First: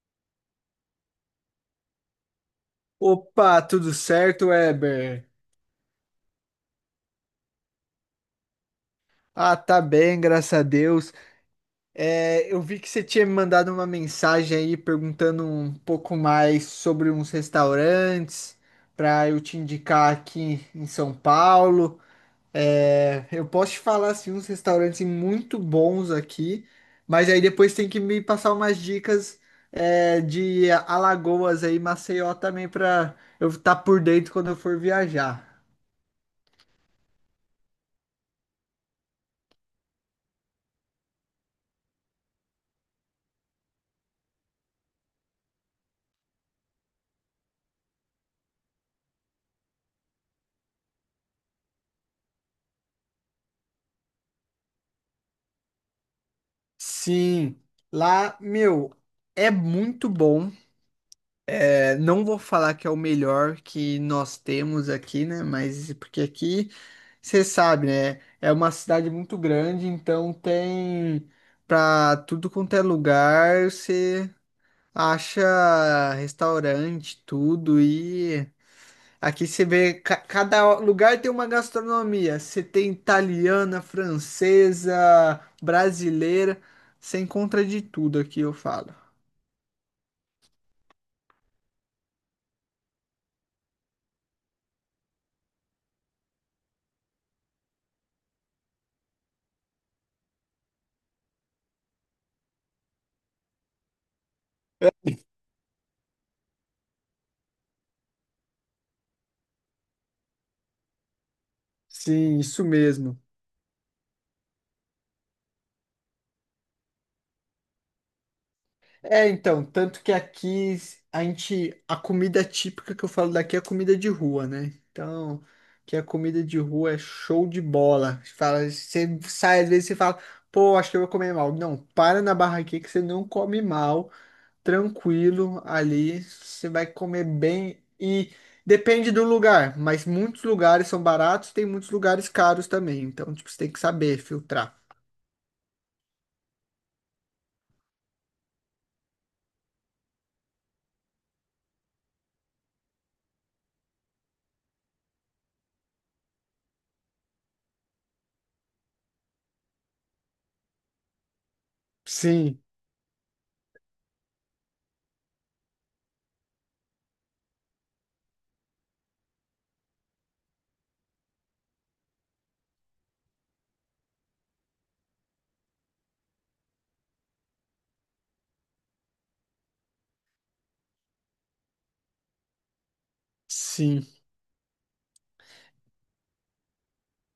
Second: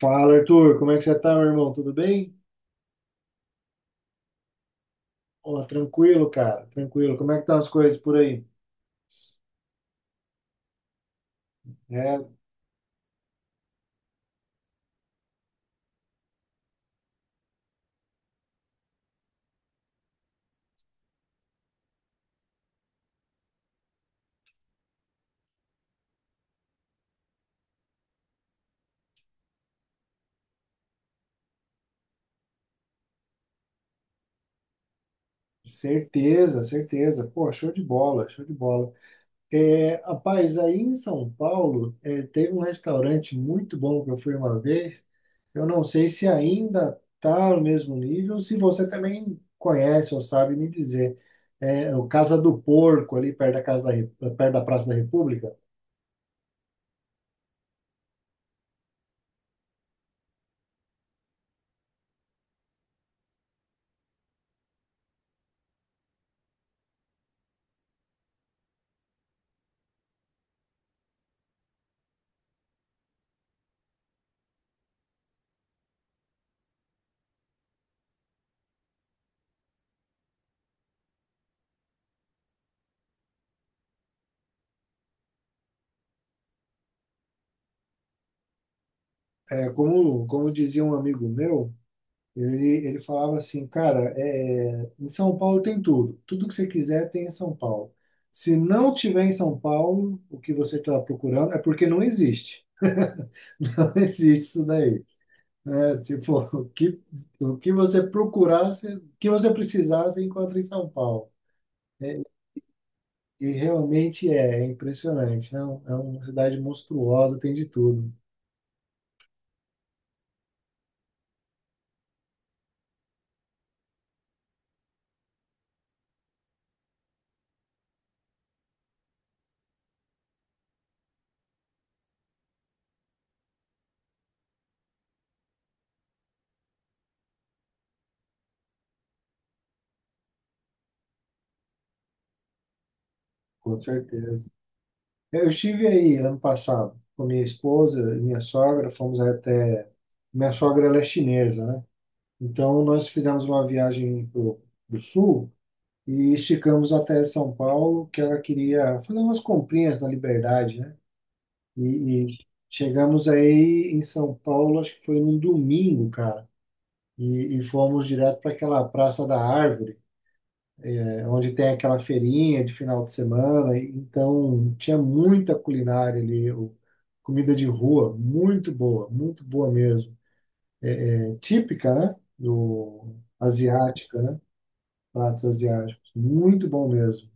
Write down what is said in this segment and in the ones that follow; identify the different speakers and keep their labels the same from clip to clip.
Speaker 1: Fala, Arthur, como é que você tá, meu irmão? Tudo bem?
Speaker 2: Opa, tudo certo, Weber?
Speaker 1: Ó, tranquilo, cara, tranquilo. Como é que estão as coisas por aí?
Speaker 2: Ah, tá bem, graças a Deus.
Speaker 1: É,
Speaker 2: É, eu vi que você tinha me mandado uma mensagem aí perguntando um pouco mais sobre uns restaurantes para eu te indicar aqui em São Paulo. É, eu posso te falar assim, uns restaurantes muito bons aqui, mas aí depois tem que me passar umas dicas de Alagoas aí, Maceió também para eu estar por dentro quando eu for viajar.
Speaker 1: Certeza, certeza. Pô, show de bola, show de bola. Rapaz, aí em São Paulo, teve um restaurante muito bom que eu fui uma vez. Eu não sei se ainda tá no mesmo nível, se você também conhece ou sabe me dizer. O Casa do Porco, ali perto da Praça da República.
Speaker 2: Sim, lá, meu, é muito bom. É, não vou falar que é o melhor que nós temos aqui, né? Mas porque aqui, você sabe, né? É uma cidade muito grande, então tem pra tudo quanto é lugar, você acha restaurante, tudo e. Aqui você vê, cada lugar tem uma gastronomia. Você tem italiana, francesa, brasileira. Você encontra de tudo aqui, eu falo.
Speaker 1: Como dizia um amigo meu. Ele falava assim, cara, em São Paulo tem tudo. Tudo que você quiser tem em São Paulo. Se não tiver em São Paulo, o que você está procurando é porque não existe. Não existe isso daí. Né? Tipo, o que você procurasse, o que você precisasse, encontra em São Paulo.
Speaker 2: Sim, isso mesmo.
Speaker 1: E realmente é impressionante. Né? É uma cidade monstruosa, tem de tudo,
Speaker 2: É, então, tanto que aqui a gente, a comida típica que eu falo daqui é comida de rua, né? Então, que a comida de rua é show de bola. Você sai às vezes e fala, pô, acho que eu vou comer mal. Não, para na barraquinha que você não come mal. Tranquilo ali, você vai comer bem e depende do lugar, mas muitos lugares são baratos, tem muitos lugares caros também, então tipo, você tem
Speaker 1: com
Speaker 2: que saber
Speaker 1: certeza.
Speaker 2: filtrar.
Speaker 1: Eu estive aí ano passado com minha esposa e minha sogra, fomos até. Minha sogra ela é chinesa, né? Então nós fizemos uma viagem do sul e esticamos até São Paulo, que ela queria fazer umas comprinhas na Liberdade, né? E
Speaker 2: Sim,
Speaker 1: chegamos aí em São Paulo, acho que foi num domingo, cara, e fomos direto para aquela Praça da Árvore. É onde tem aquela feirinha de final de semana. Então, tinha muita culinária ali, comida de rua, muito boa mesmo. É típica, né? Do
Speaker 2: sim.
Speaker 1: asiática, né? Pratos asiáticos, muito bom mesmo.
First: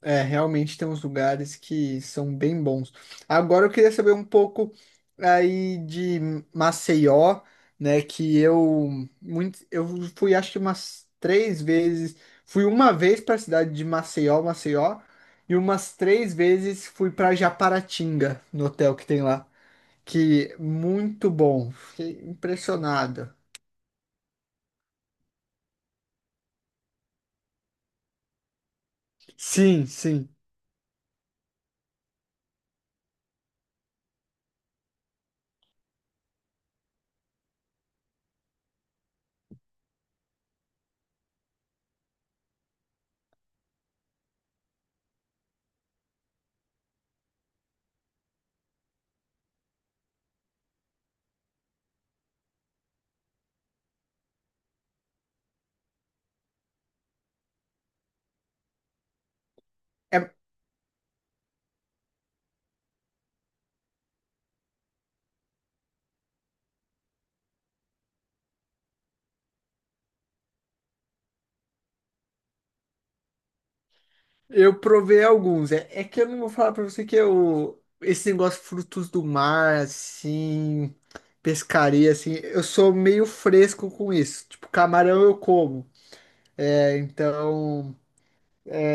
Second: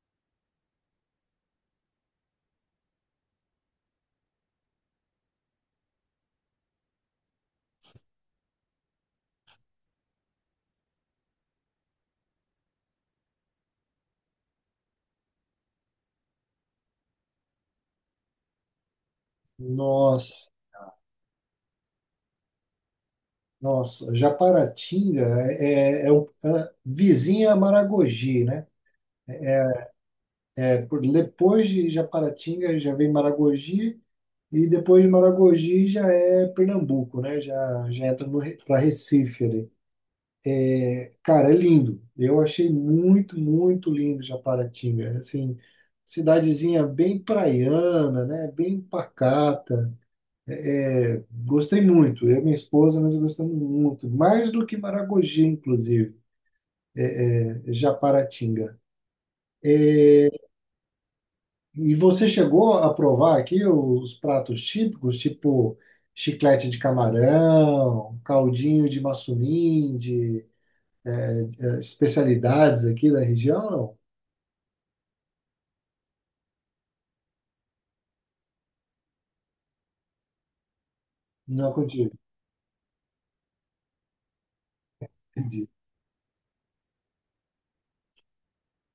Speaker 2: É, realmente tem uns lugares que são bem bons. Agora eu queria saber um pouco aí de Maceió, né? Eu fui acho que umas três vezes. Fui uma vez para a cidade de Maceió, Maceió, e umas três vezes fui para Japaratinga, no hotel que tem lá,
Speaker 1: Nossa,
Speaker 2: que muito bom. Fiquei impressionado.
Speaker 1: nossa, Japaratinga é a vizinha a Maragogi, né?
Speaker 2: Sim, sim.
Speaker 1: Depois de Japaratinga já vem Maragogi. E depois de Maragogi já é Pernambuco, né? Já entra para Recife ali. Cara, é lindo. Eu achei muito, muito lindo Japaratinga. Assim, cidadezinha bem praiana, né? Bem pacata. Gostei muito. Eu e minha esposa, nós gostamos muito. Mais do que Maragogi, inclusive, né? Japaratinga. E você chegou a provar aqui os pratos típicos, tipo chiclete de camarão, caldinho de maçuninde, especialidades aqui da região?
Speaker 2: Eu provei alguns. É, é que eu não vou falar pra você que eu. Esse negócio frutos do mar, assim.
Speaker 1: Não, não
Speaker 2: Pescaria,
Speaker 1: contigo.
Speaker 2: assim. Eu sou meio fresco com isso. Tipo, camarão eu
Speaker 1: Entendi.
Speaker 2: como. É, então.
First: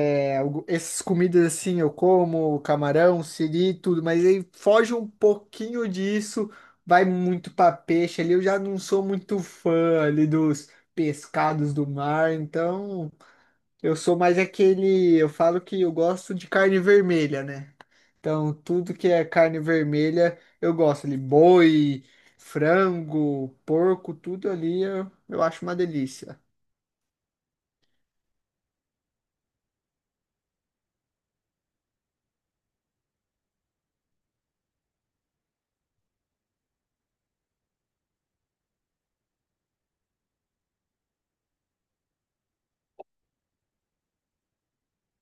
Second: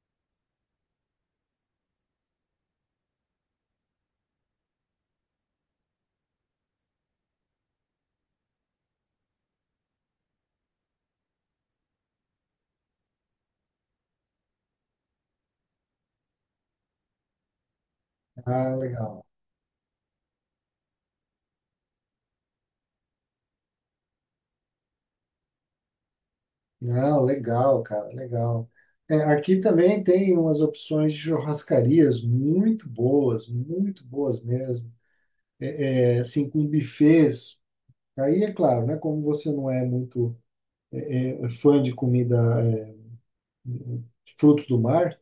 Speaker 2: Essas comidas, assim, eu como. Camarão, siri, tudo. Mas aí foge um pouquinho disso. Vai muito pra peixe ali. Eu já não sou muito fã ali dos pescados do mar. Então. Eu sou mais aquele. Eu falo que eu gosto de carne vermelha, né? Então,
Speaker 1: Ah,
Speaker 2: tudo que
Speaker 1: legal.
Speaker 2: é carne vermelha, eu gosto ali. Boi, frango, porco, tudo ali eu acho uma delícia.
Speaker 1: Não, legal, cara, legal. Aqui também tem umas opções de churrascarias muito boas mesmo. Assim, com buffets. Aí é claro, né? Como você não é muito fã de comida, é, de frutos do mar,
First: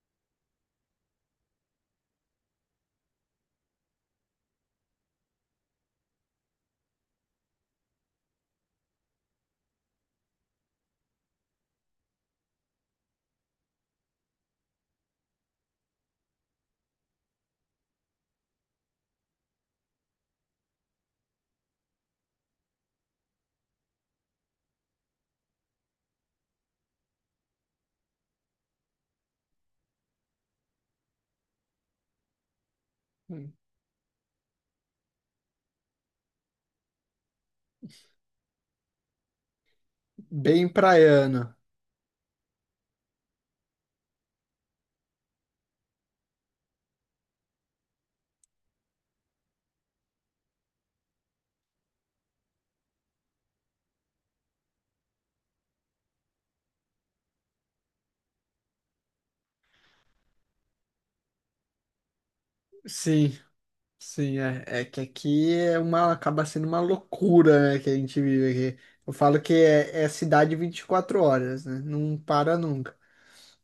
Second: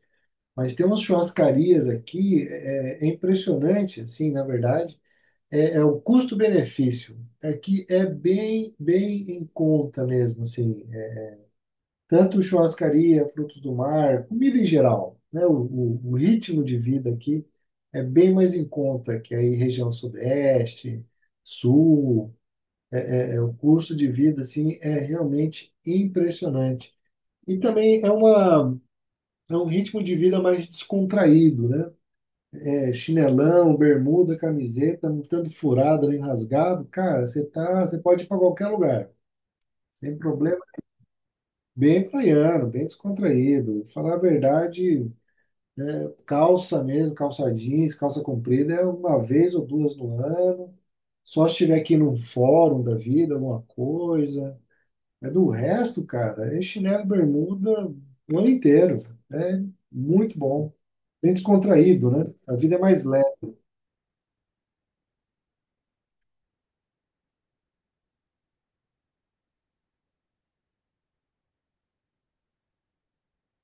Speaker 1: mas tem umas churrascarias aqui, é impressionante, assim, na verdade. É o custo-benefício. Aqui é bem, bem em conta mesmo, assim. Tanto churrascaria, frutos do mar, comida em geral, né? O ritmo de vida aqui é bem mais em conta que aí região sudeste, sul, é o custo de vida assim é realmente impressionante. E também é uma é um ritmo de vida mais descontraído, né? É chinelão, bermuda, camiseta, não tanto furado nem rasgado, cara, você tá, você pode ir para qualquer lugar, sem problema.
Speaker 2: Bem praiano.
Speaker 1: Bem praiano, bem descontraído. Falar a verdade, calça mesmo, calça jeans, calça comprida é uma vez ou duas no ano. Só se estiver aqui num fórum da vida, alguma coisa. É do resto, cara, é chinelo e bermuda o ano inteiro. É muito bom. Bem descontraído, né? A vida é mais
Speaker 2: Sim,
Speaker 1: leve.
Speaker 2: sim, é que aqui é uma, acaba sendo uma loucura, né, que a gente vive aqui. Eu falo que é cidade 24 horas, né? Não para nunca.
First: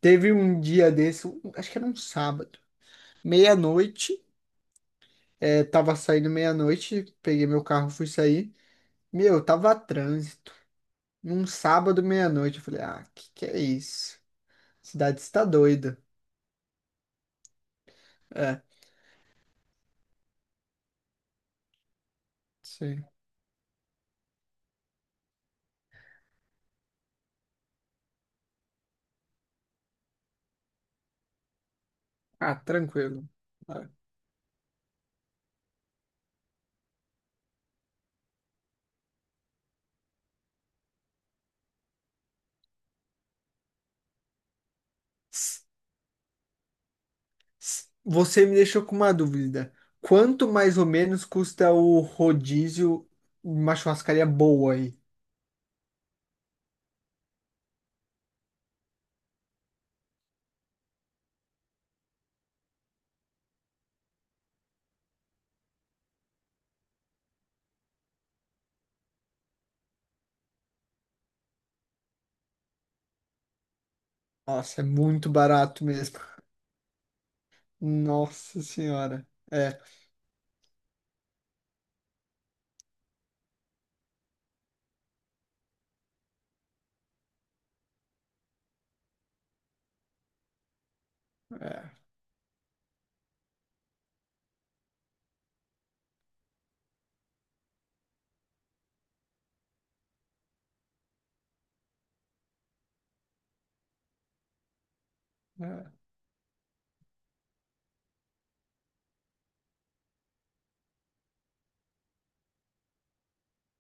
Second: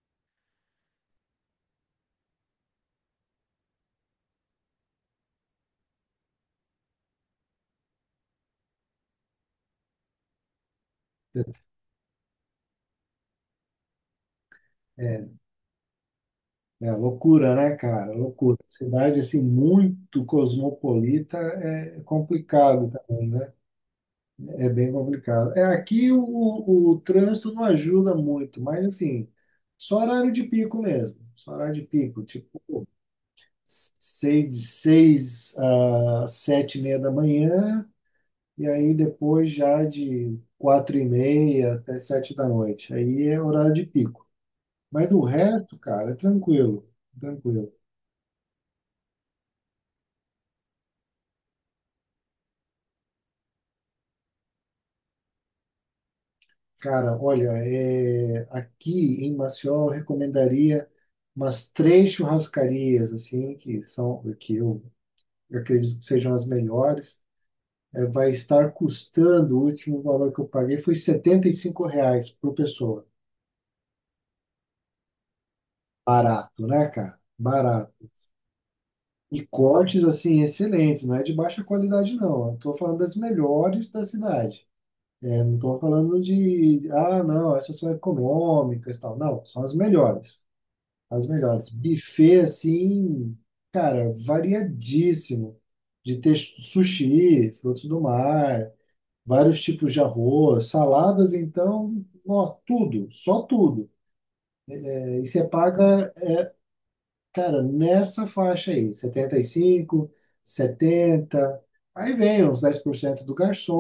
Speaker 2: Teve um dia desse, acho que era um sábado, meia-noite, tava saindo meia-noite, peguei meu carro, fui sair. Meu, tava trânsito. Num sábado meia-noite. Eu falei, ah, que é isso? Cidade
Speaker 1: É,
Speaker 2: está doida.
Speaker 1: é loucura, né, cara? Loucura.
Speaker 2: É,
Speaker 1: Cidade assim muito cosmopolita é complicado
Speaker 2: sim.
Speaker 1: também, né? É bem complicado. Aqui o trânsito não ajuda muito, mas assim, só horário de pico mesmo. Só horário de pico, tipo,
Speaker 2: Ah, tranquilo. Ah,
Speaker 1: seis, de seis a 7:30 da manhã, e aí depois já de 4:30 até sete da noite. Aí é horário de pico. Mas do
Speaker 2: s-
Speaker 1: resto, cara, é tranquilo, tranquilo.
Speaker 2: Você me deixou com uma dúvida. Quanto mais ou menos custa o rodízio em uma churrascaria boa aí?
Speaker 1: Cara, olha, aqui em Maceió eu recomendaria umas três churrascarias assim que são que eu acredito que sejam as melhores, vai estar custando, o último valor que eu paguei foi 75 reais por pessoa.
Speaker 2: Nossa, é muito barato mesmo.
Speaker 1: Barato, né, cara? Barato.
Speaker 2: Nossa senhora.
Speaker 1: E
Speaker 2: É,
Speaker 1: cortes, assim, excelentes, não é de baixa qualidade, não. Eu tô falando das melhores da cidade. Não estou falando de, ah, não, essas são econômicas e tal. Não, são as melhores. As melhores.
Speaker 2: é,
Speaker 1: Buffet, assim, cara, variadíssimo. De ter sushi, frutos do mar, vários tipos de arroz, saladas, então, ó, tudo, só tudo. E você
Speaker 2: é.
Speaker 1: paga, cara, nessa faixa aí, 75, 70, aí vem uns 10% do garçom,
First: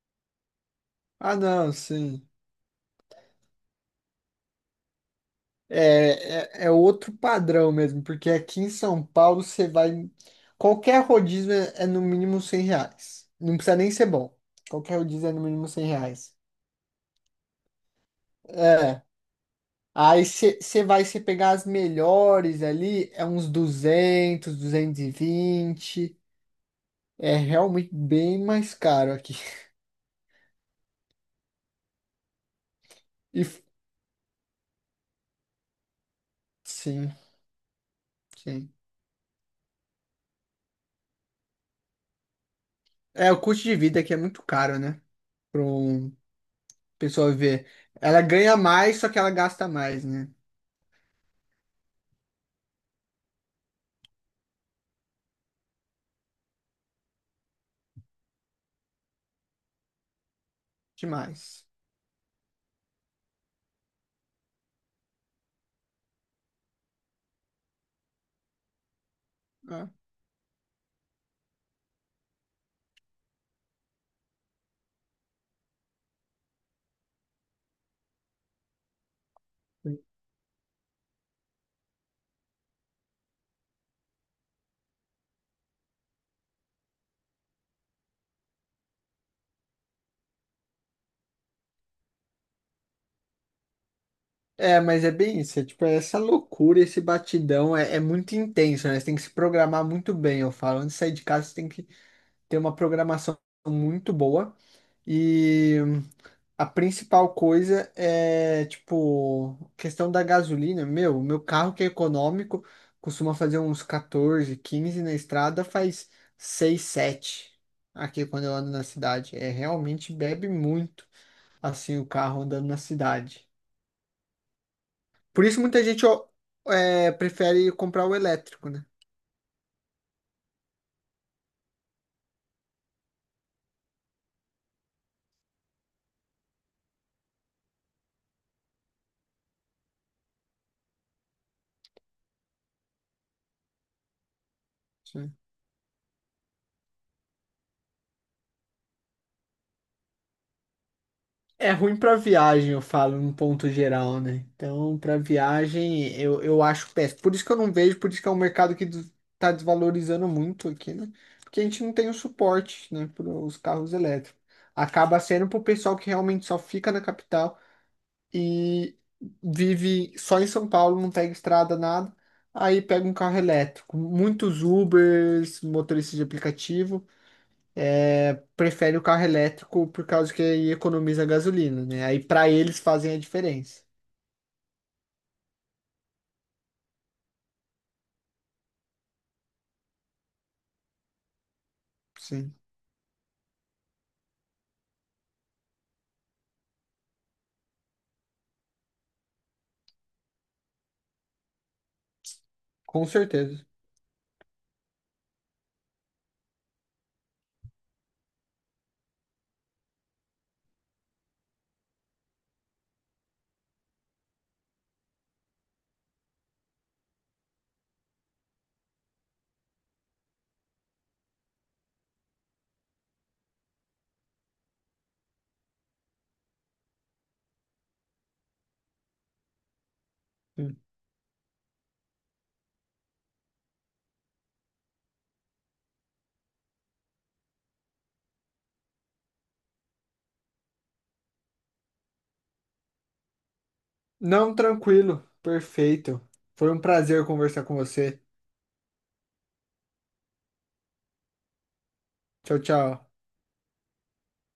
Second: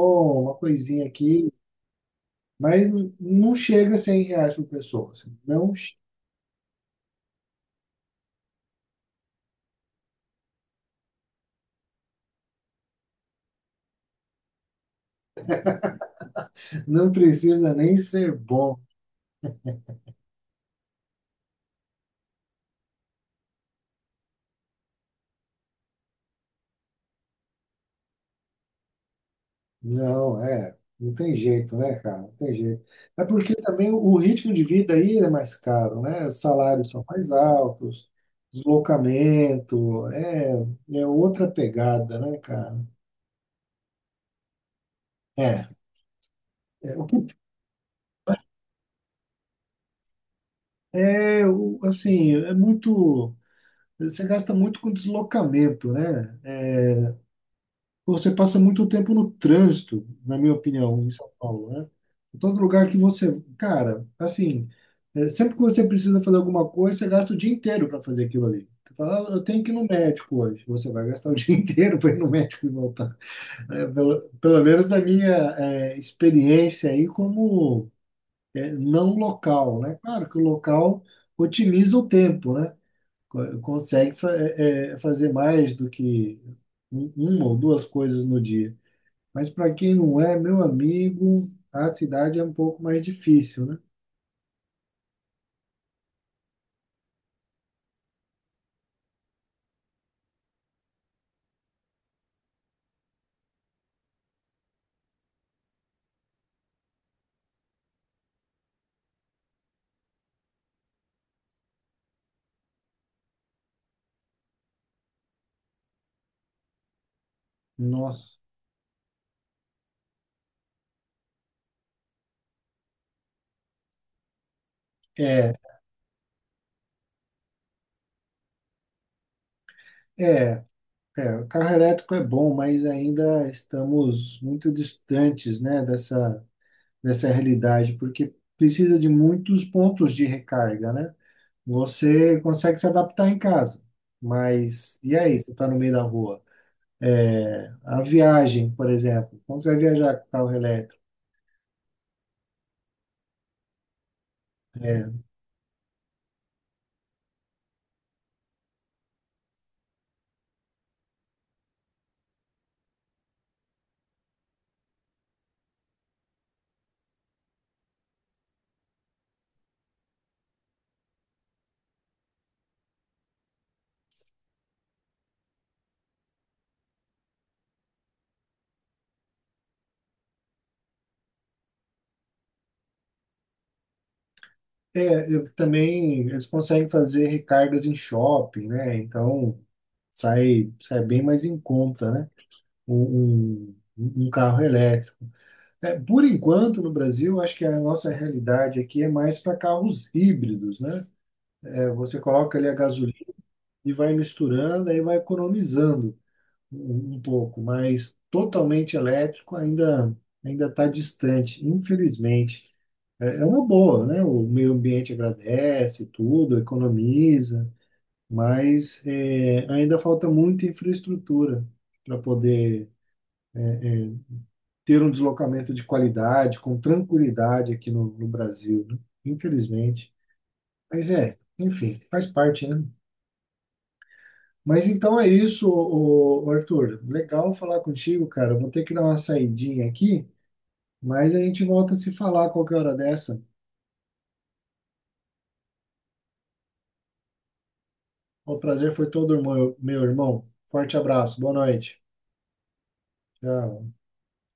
Speaker 1: uma coisinha
Speaker 2: Ah,
Speaker 1: aqui,
Speaker 2: não, sim.
Speaker 1: mas não chega a 100 reais por pessoa. Assim. Não,
Speaker 2: É outro padrão mesmo, porque aqui em São Paulo você vai. Qualquer rodízio é no mínimo R$ 100. Não precisa nem ser bom. Qualquer rodízio é no mínimo 100 reais.
Speaker 1: não precisa nem ser bom.
Speaker 2: É. Aí você vai se pegar as melhores ali, é uns 200, 220, é realmente bem mais caro aqui.
Speaker 1: Não, não tem jeito, né, cara? Não tem jeito. É
Speaker 2: E,
Speaker 1: porque
Speaker 2: f-
Speaker 1: também o ritmo de vida aí é mais caro, né? Os salários são
Speaker 2: sim,
Speaker 1: mais altos,
Speaker 2: sim.
Speaker 1: deslocamento, é outra pegada, né, cara?
Speaker 2: É, o custo de vida aqui é muito caro, né? Para
Speaker 1: É,
Speaker 2: um
Speaker 1: é, o que-
Speaker 2: pessoa ver. Ela ganha mais, só que ela gasta mais, né?
Speaker 1: é o- assim, é muito, você gasta muito com deslocamento, né? Você passa muito tempo no trânsito, na minha opinião, em São
Speaker 2: Demais.
Speaker 1: Paulo, né? Em todo lugar que você, cara, assim, sempre que você precisa fazer alguma coisa, você gasta o dia inteiro para fazer aquilo ali. Você fala, "Ah, eu tenho que ir no
Speaker 2: Ah,
Speaker 1: médico hoje. Você vai gastar o dia inteiro para ir no médico e voltar. É, pelo, pelo menos da minha experiência aí como não local, né?
Speaker 2: sim.
Speaker 1: Claro que o local otimiza o tempo, né? Consegue fazer mais do que uma ou duas coisas no dia. Mas para quem não é, meu amigo, a cidade é um pouco mais difícil, né?
Speaker 2: É, mas é bem isso. É, tipo, é essa loucura, esse batidão é muito intenso, né? Você tem que se programar muito bem. Eu falo, antes de sair de casa, você tem que ter uma programação muito boa. E a principal coisa é, tipo, questão da gasolina. Meu, o meu carro que é econômico costuma fazer uns 14, 15 na estrada, faz 6, 7 aqui
Speaker 1: Nossa.
Speaker 2: quando eu ando na cidade. É realmente bebe muito assim o carro andando na cidade. Por
Speaker 1: É,
Speaker 2: isso muita gente ó, prefere comprar o elétrico, né?
Speaker 1: é, é. O carro elétrico é bom, mas ainda estamos muito distantes, né, dessa realidade, porque precisa de muitos pontos de recarga, né? Você consegue se adaptar em casa, mas e
Speaker 2: Sim.
Speaker 1: aí? Você está no meio da rua? A viagem, por exemplo, como você vai viajar com carro elétrico?
Speaker 2: É ruim para viagem, eu falo, num ponto geral, né? Então,
Speaker 1: É,
Speaker 2: para viagem, eu acho péssimo. Por isso que eu não vejo, por isso que é um mercado que tá desvalorizando muito aqui, né? Porque a gente não tem o suporte, né, para os carros elétricos. Acaba sendo para o pessoal que realmente só fica na capital e vive só em São Paulo, não pega estrada, nada. Aí pega um carro elétrico. Muitos Ubers, motoristas de aplicativo prefere o carro elétrico por causa que aí economiza gasolina, né? Aí para eles fazem a diferença.
Speaker 1: eu também eles conseguem fazer recargas em shopping, né? Então sai bem mais em conta, né?
Speaker 2: Sim,
Speaker 1: Um carro elétrico. Por enquanto, no Brasil, acho que a nossa realidade aqui é mais para carros híbridos, né? Você coloca ali a
Speaker 2: com
Speaker 1: gasolina
Speaker 2: certeza.
Speaker 1: e vai misturando, aí vai economizando um pouco, mas totalmente elétrico ainda está distante, infelizmente. É uma boa, né? O meio ambiente agradece tudo, economiza, mas ainda falta muita infraestrutura para poder ter um deslocamento de qualidade, com tranquilidade aqui no Brasil, né? Infelizmente.
Speaker 2: Sim.
Speaker 1: Mas é, enfim, faz parte, né? Mas então é isso, Arthur. Legal falar contigo, cara. Eu vou ter que dar uma saidinha aqui. Mas a gente volta a se falar a qualquer hora dessa.
Speaker 2: Não, tranquilo, perfeito. Foi um prazer conversar com você.
Speaker 1: O prazer foi todo, meu irmão. Forte abraço, boa noite.
Speaker 2: Tchau, tchau.
Speaker 1: Tchau.